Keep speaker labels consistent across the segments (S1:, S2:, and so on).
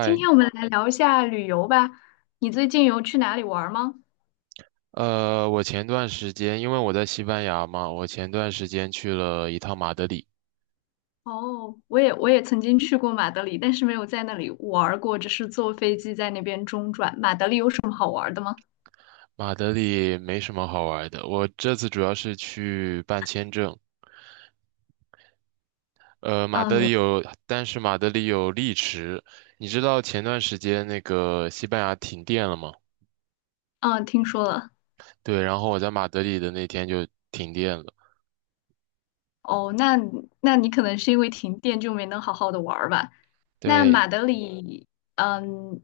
S1: 今天我们来聊一下旅游吧。你最近有去哪里玩儿吗？
S2: 我前段时间因为我在西班牙嘛，我前段时间去了一趟马德里。
S1: 哦，我也曾经去过马德里，但是没有在那里玩儿过，只是坐飞机在那边中转。马德里有什么好玩儿的吗？
S2: 马德里没什么好玩的，我这次主要是去办签证。马德
S1: 嗯。
S2: 里有，但是马德里有丽池。你知道前段时间那个西班牙停电了吗？
S1: 嗯，听说了。
S2: 对，然后我在马德里的那天就停电了。
S1: 哦，那你可能是因为停电就没能好好的玩儿吧？那马
S2: 对，
S1: 德里，嗯，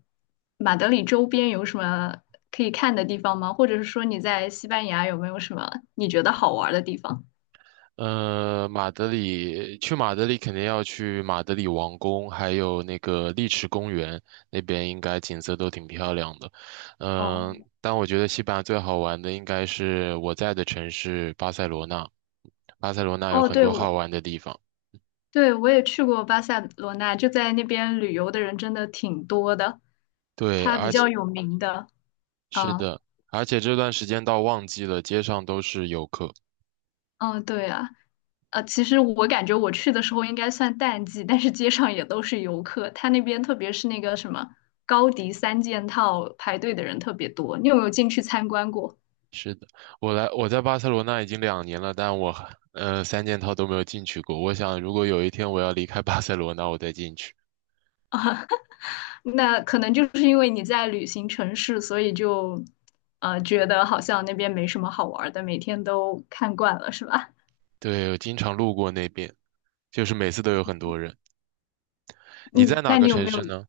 S1: 马德里周边有什么可以看的地方吗？或者是说你在西班牙有没有什么你觉得好玩儿的地方？
S2: 马德里，去马德里肯定要去马德里王宫，还有那个丽池公园，那边应该景色都挺漂亮的。
S1: 哦。
S2: 嗯、但我觉得西班牙最好玩的应该是我在的城市巴塞罗那，巴塞罗那有
S1: 哦，
S2: 很
S1: 对，
S2: 多
S1: 我
S2: 好玩的地方。
S1: 对，我也去过巴塞罗那，就在那边旅游的人真的挺多的。
S2: 对，
S1: 它比
S2: 而且
S1: 较有名的，
S2: 是
S1: 嗯。
S2: 的，而且这段时间到旺季了，街上都是游客。
S1: 嗯，对啊，其实我感觉我去的时候应该算淡季，但是街上也都是游客。它那边特别是那个什么高迪三件套排队的人特别多，你有没有进去参观过？
S2: 是的，我在巴塞罗那已经2年了，但我还三件套都没有进去过。我想，如果有一天我要离开巴塞罗那，我再进去。
S1: 那可能就是因为你在旅行城市，所以就觉得好像那边没什么好玩儿的，每天都看惯了，是吧？
S2: 对，我经常路过那边，就是每次都有很多人。你
S1: 嗯，
S2: 在哪
S1: 那
S2: 个
S1: 你有
S2: 城
S1: 没有
S2: 市呢？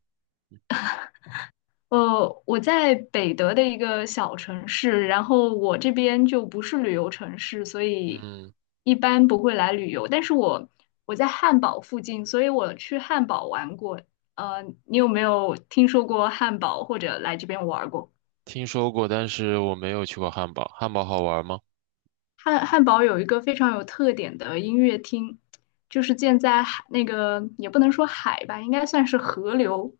S1: 我在北德的一个小城市，然后我这边就不是旅游城市，所以
S2: 嗯，
S1: 一般不会来旅游。但是我在汉堡附近，所以我去汉堡玩过。你有没有听说过汉堡或者来这边玩过？
S2: 听说过，但是我没有去过汉堡。汉堡好玩吗？
S1: 汉堡有一个非常有特点的音乐厅，就是建在海那个也不能说海吧，应该算是河流，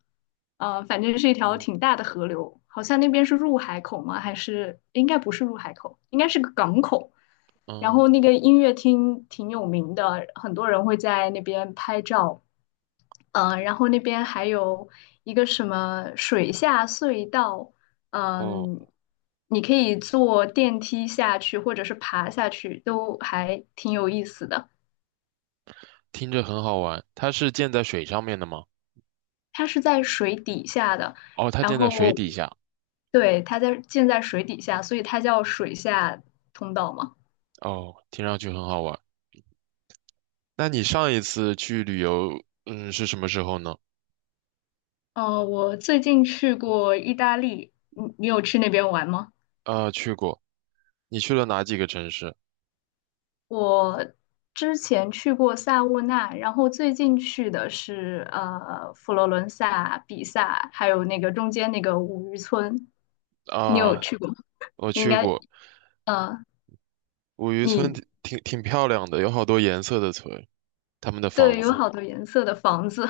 S1: 反正是一条
S2: 嗯
S1: 挺大的河流，好像那边是入海口吗？还是应该不是入海口，应该是个港口。然
S2: 嗯，
S1: 后那个音乐厅挺有名的，很多人会在那边拍照。然后那边还有一个什么水下隧道，
S2: 哦，
S1: 嗯。你可以坐电梯下去，或者是爬下去，都还挺有意思的。
S2: 听着很好玩。它是建在水上面的吗？
S1: 它是在水底下的，
S2: 哦，它
S1: 然
S2: 建在水
S1: 后
S2: 底下。
S1: 对，它建在水底下，所以它叫水下通道嘛。
S2: 哦，听上去很好玩。那你上一次去旅游，是什么时候呢？
S1: 我最近去过意大利，你有去那边玩吗？
S2: 去过。你去了哪几个城市
S1: 我之前去过萨沃纳，然后最近去的是佛罗伦萨、比萨，还有那个中间那个五渔村，你有
S2: 啊？
S1: 去过吗？
S2: 我
S1: 你应
S2: 去
S1: 该
S2: 过
S1: 呃，
S2: 五渔村
S1: 你
S2: 挺漂亮的，有好多颜色的村，他们的
S1: 对，
S2: 房
S1: 有
S2: 子，
S1: 好多颜色的房子。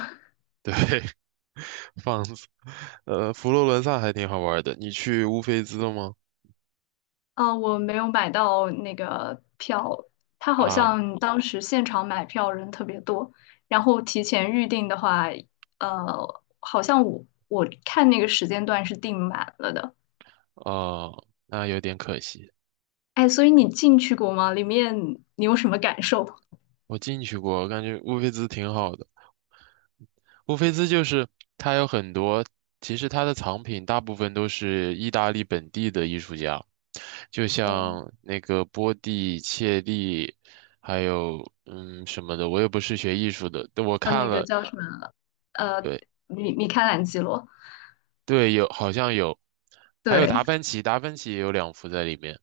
S2: 对，房子。佛罗伦萨还挺好玩的，你去乌菲兹了吗？
S1: 我没有买到那个票，他好
S2: 啊，
S1: 像当时现场买票人特别多，然后提前预定的话，好像我看那个时间段是订满了的。
S2: 哦，那有点可惜。
S1: 哎，所以你进去过吗？里面你有什么感受？
S2: 我进去过，我感觉乌菲兹挺好的。乌菲兹就是它有很多，其实它的藏品大部分都是意大利本地的艺术家。就
S1: 哦，
S2: 像那个波蒂、切利，还有什么的，我也不是学艺术的，但我看
S1: 那个
S2: 了，
S1: 叫什么？呃，
S2: 对
S1: 米开朗基罗，
S2: 对，好像有，还有
S1: 对，
S2: 达芬奇，达芬奇也有2幅在里面，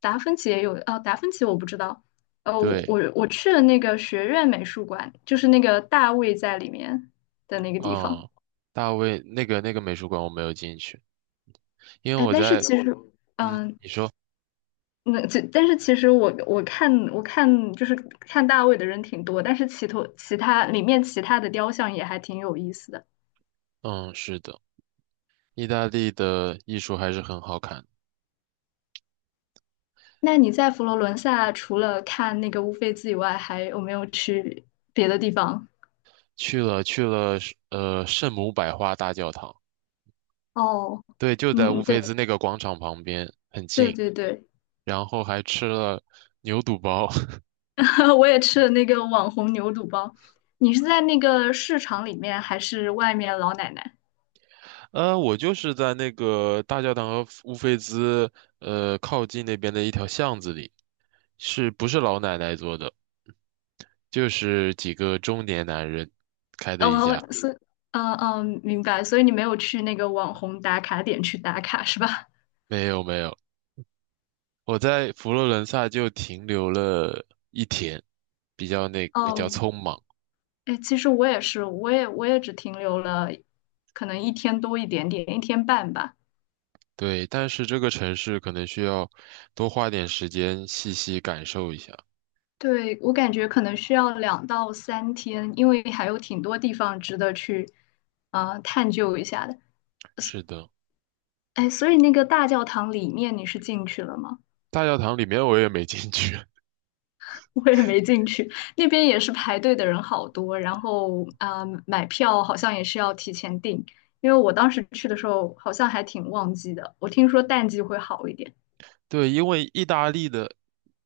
S1: 达芬奇也有。哦，达芬奇我不知道。呃，我
S2: 对，
S1: 我我去了那个学院美术馆，就是那个大卫在里面的那个地方。
S2: 嗯，大卫那个美术馆我没有进去，因为
S1: 哎，
S2: 我
S1: 但是
S2: 在。
S1: 其实，
S2: 嗯，
S1: 嗯，
S2: 你说。
S1: 但是其实我看就是看大卫的人挺多，但是其头其他里面其他的雕像也还挺有意思的。
S2: 嗯，是的，意大利的艺术还是很好看，
S1: 那你在佛罗伦萨除了看那个乌菲兹以外，还有没有去别的地方？
S2: 去了去了圣母百花大教堂，
S1: 哦，
S2: 对，就在乌
S1: 嗯，
S2: 菲
S1: 对
S2: 兹那个广场旁边，很
S1: 对
S2: 近。
S1: 对对，
S2: 然后还吃了牛肚包。
S1: 我也吃了那个网红牛肚包。你是在那个市场里面，还是外面老奶奶？
S2: 我就是在那个大教堂和乌菲兹靠近那边的一条巷子里，是不是老奶奶做的？就是几个中年男人。
S1: 哦，所以，嗯，明白。所以你没有去那个网红打卡点去打卡是吧？
S2: 没有没有，我在佛罗伦萨就停留了一天，比较
S1: 哦，
S2: 匆忙。
S1: 哎，其实我也是，我也只停留了可能一天多一点点，一天半吧。
S2: 对，但是这个城市可能需要多花点时间细细感受一下。
S1: 对，我感觉可能需要两到三天，因为还有挺多地方值得去探究一下的。
S2: 是的，
S1: 哎，所以那个大教堂里面你是进去了吗？
S2: 大教堂里面我也没进去。
S1: 我也没进去，那边也是排队的人好多，然后买票好像也是要提前订，因为我当时去的时候好像还挺旺季的，我听说淡季会好一点。
S2: 对，因为意大利的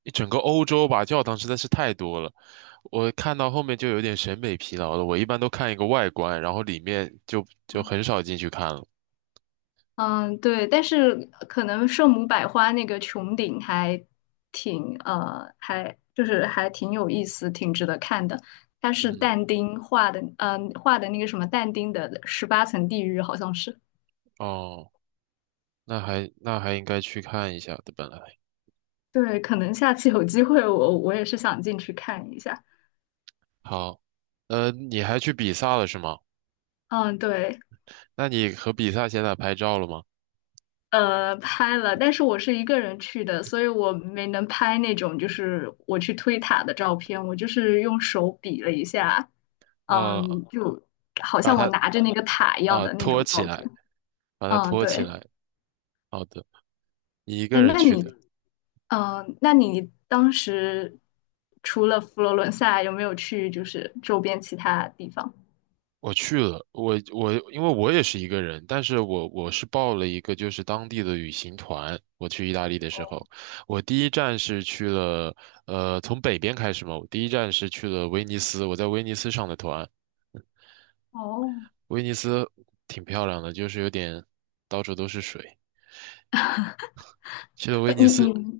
S2: 一整个欧洲吧，教堂实在是太多了，我看到后面就有点审美疲劳了。我一般都看一个外观，然后里面就很少进去看了。
S1: 嗯，对，但是可能圣母百花那个穹顶还挺呃，还就是还挺有意思，挺值得看的。它是
S2: 嗯，
S1: 但丁画的，画的那个什么但丁的十八层地狱，好像是。
S2: 哦，那还应该去看一下的，本来。
S1: 对，可能下次有机会我也是想进去看一下。
S2: 好，你还去比萨了是吗？
S1: 嗯，对。
S2: 那你和比萨现在拍照了吗？
S1: 拍了，但是我是一个人去的，所以我没能拍那种就是我去推塔的照片，我就是用手比了一下，
S2: 呃，
S1: 嗯，就好
S2: 把
S1: 像我
S2: 它
S1: 拿着那个塔一样的那
S2: 托
S1: 种
S2: 起
S1: 照
S2: 来，
S1: 片。
S2: 把它
S1: 嗯，
S2: 托起
S1: 对。
S2: 来。好的，你一
S1: 哎，
S2: 个人
S1: 那
S2: 去
S1: 你，
S2: 的。
S1: 嗯，那你当时除了佛罗伦萨，有没有去就是周边其他地方？
S2: 我去了，我因为我也是一个人，但是我是报了一个就是当地的旅行团。我去意大利的时
S1: 哦，
S2: 候，我第一站是去了，从北边开始嘛，我第一站是去了威尼斯，我在威尼斯上的团，
S1: 哦，
S2: 威尼斯挺漂亮的，就是有点到处都是水。去了威
S1: 呃
S2: 尼
S1: 你
S2: 斯，
S1: 你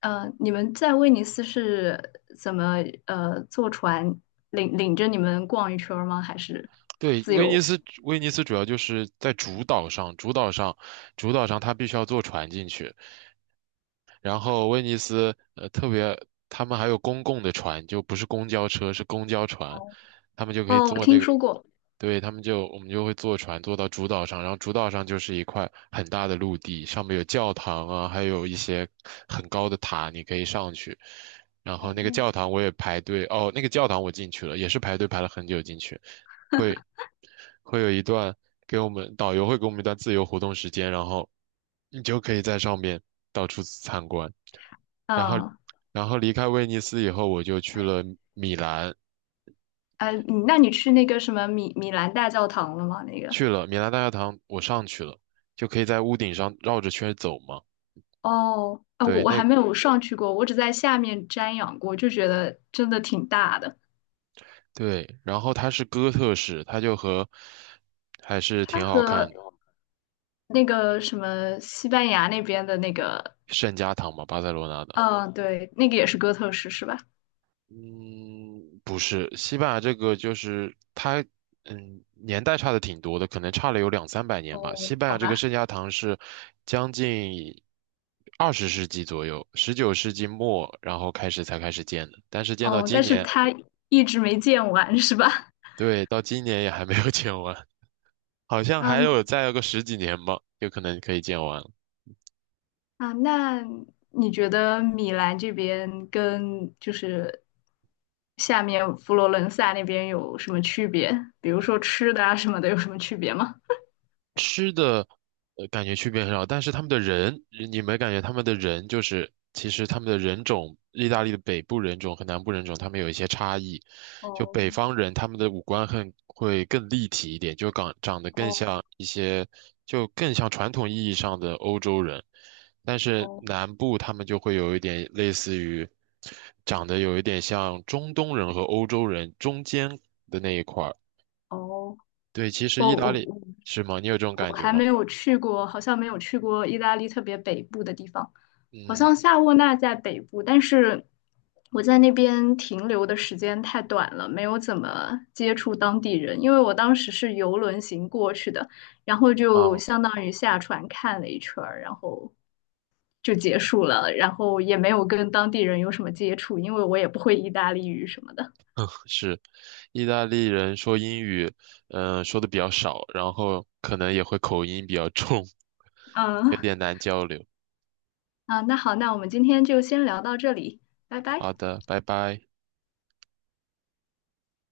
S1: 你们在威尼斯是怎么坐船领着你们逛一圈儿吗？还是
S2: 对，
S1: 自
S2: 威尼
S1: 由？
S2: 斯，威尼斯主要就是在主岛上，它必须要坐船进去。然后威尼斯特别，他们还有公共的船，就不是公交车，是公交船，
S1: 哦。
S2: 他们就可以
S1: 哦，我
S2: 坐那
S1: 听
S2: 个，
S1: 说过。
S2: 对，他们就我们就会坐船坐到主岛上，然后主岛上就是一块很大的陆地，上面有教堂啊，还有一些很高的塔，你可以上去。然后那个
S1: 哦，
S2: 教堂我也排队，哦，那个教堂我进去了，也是排队排了很久进去。会会有一段给我们导游会给我们一段自由活动时间，然后你就可以在上面到处参观。然后，
S1: 嗯，
S2: 然后离开威尼斯以后，我就去
S1: 哎，
S2: 了米兰，
S1: 哎，你那你去那个什么米兰大教堂了吗？那个？
S2: 去了米兰大教堂，我上去了，就可以在屋顶上绕着圈儿走嘛。
S1: 哦，啊，我
S2: 对，
S1: 我还没有上去过，我只在下面瞻仰过，就觉得真的挺大的。
S2: 对，然后它是哥特式，它就和还是
S1: 它
S2: 挺好
S1: 和
S2: 看的，
S1: 那个什么西班牙那边的那个，
S2: 圣家堂嘛，巴塞罗那的。
S1: 嗯，对，那个也是哥特式是吧？
S2: 嗯，不是，西班牙这个就是它，年代差的挺多的，可能差了有两三百年吧。
S1: 哦，
S2: 西班
S1: 好
S2: 牙这个
S1: 吧。
S2: 圣家堂是将近20世纪左右，19世纪末，然后才开始建的，但是建到
S1: 哦，
S2: 今
S1: 但是
S2: 年，
S1: 他一直没见完，是吧？
S2: 对，到今年也还没有 建完，好像
S1: 嗯。
S2: 再有个十几年吧，有可能可以建完。
S1: 啊，那你觉得米兰这边跟就是下面佛罗伦萨那边有什么区别？比如说吃的啊什么的，有什么区别吗？
S2: 吃的，感觉区别很少，但是他们的人，你没感觉他们的人就是，其实他们的人种，意大利的北部人种和南部人种，他们有一些差异。就北方人，他们的五官很会更立体一点，就长得更像一些，就更像传统意义上的欧洲人。但是
S1: 哦，
S2: 南部他们就会有一点类似于，长得有一点像中东人和欧洲人中间的那一块儿。对，其实
S1: 我
S2: 意大
S1: 我
S2: 利
S1: 我
S2: 是吗？你有这种
S1: 我
S2: 感觉
S1: 还
S2: 吗？
S1: 没有去过，好像没有去过意大利特别北部的地方。好
S2: 嗯。
S1: 像夏沃纳在北部，但是我在那边停留的时间太短了，没有怎么接触当地人，因为我当时是游轮行过去的，然后就
S2: 嗯，
S1: 相当于下船看了一圈儿，然后就结束了，然后也没有跟当地人有什么接触，因为我也不会意大利语什么的。
S2: 是，意大利人说英语，说的比较少，然后可能也会口音比较重，有
S1: 嗯，
S2: 点难交流。
S1: 啊，那好，那我们今天就先聊到这里，拜拜。
S2: 好的，拜拜。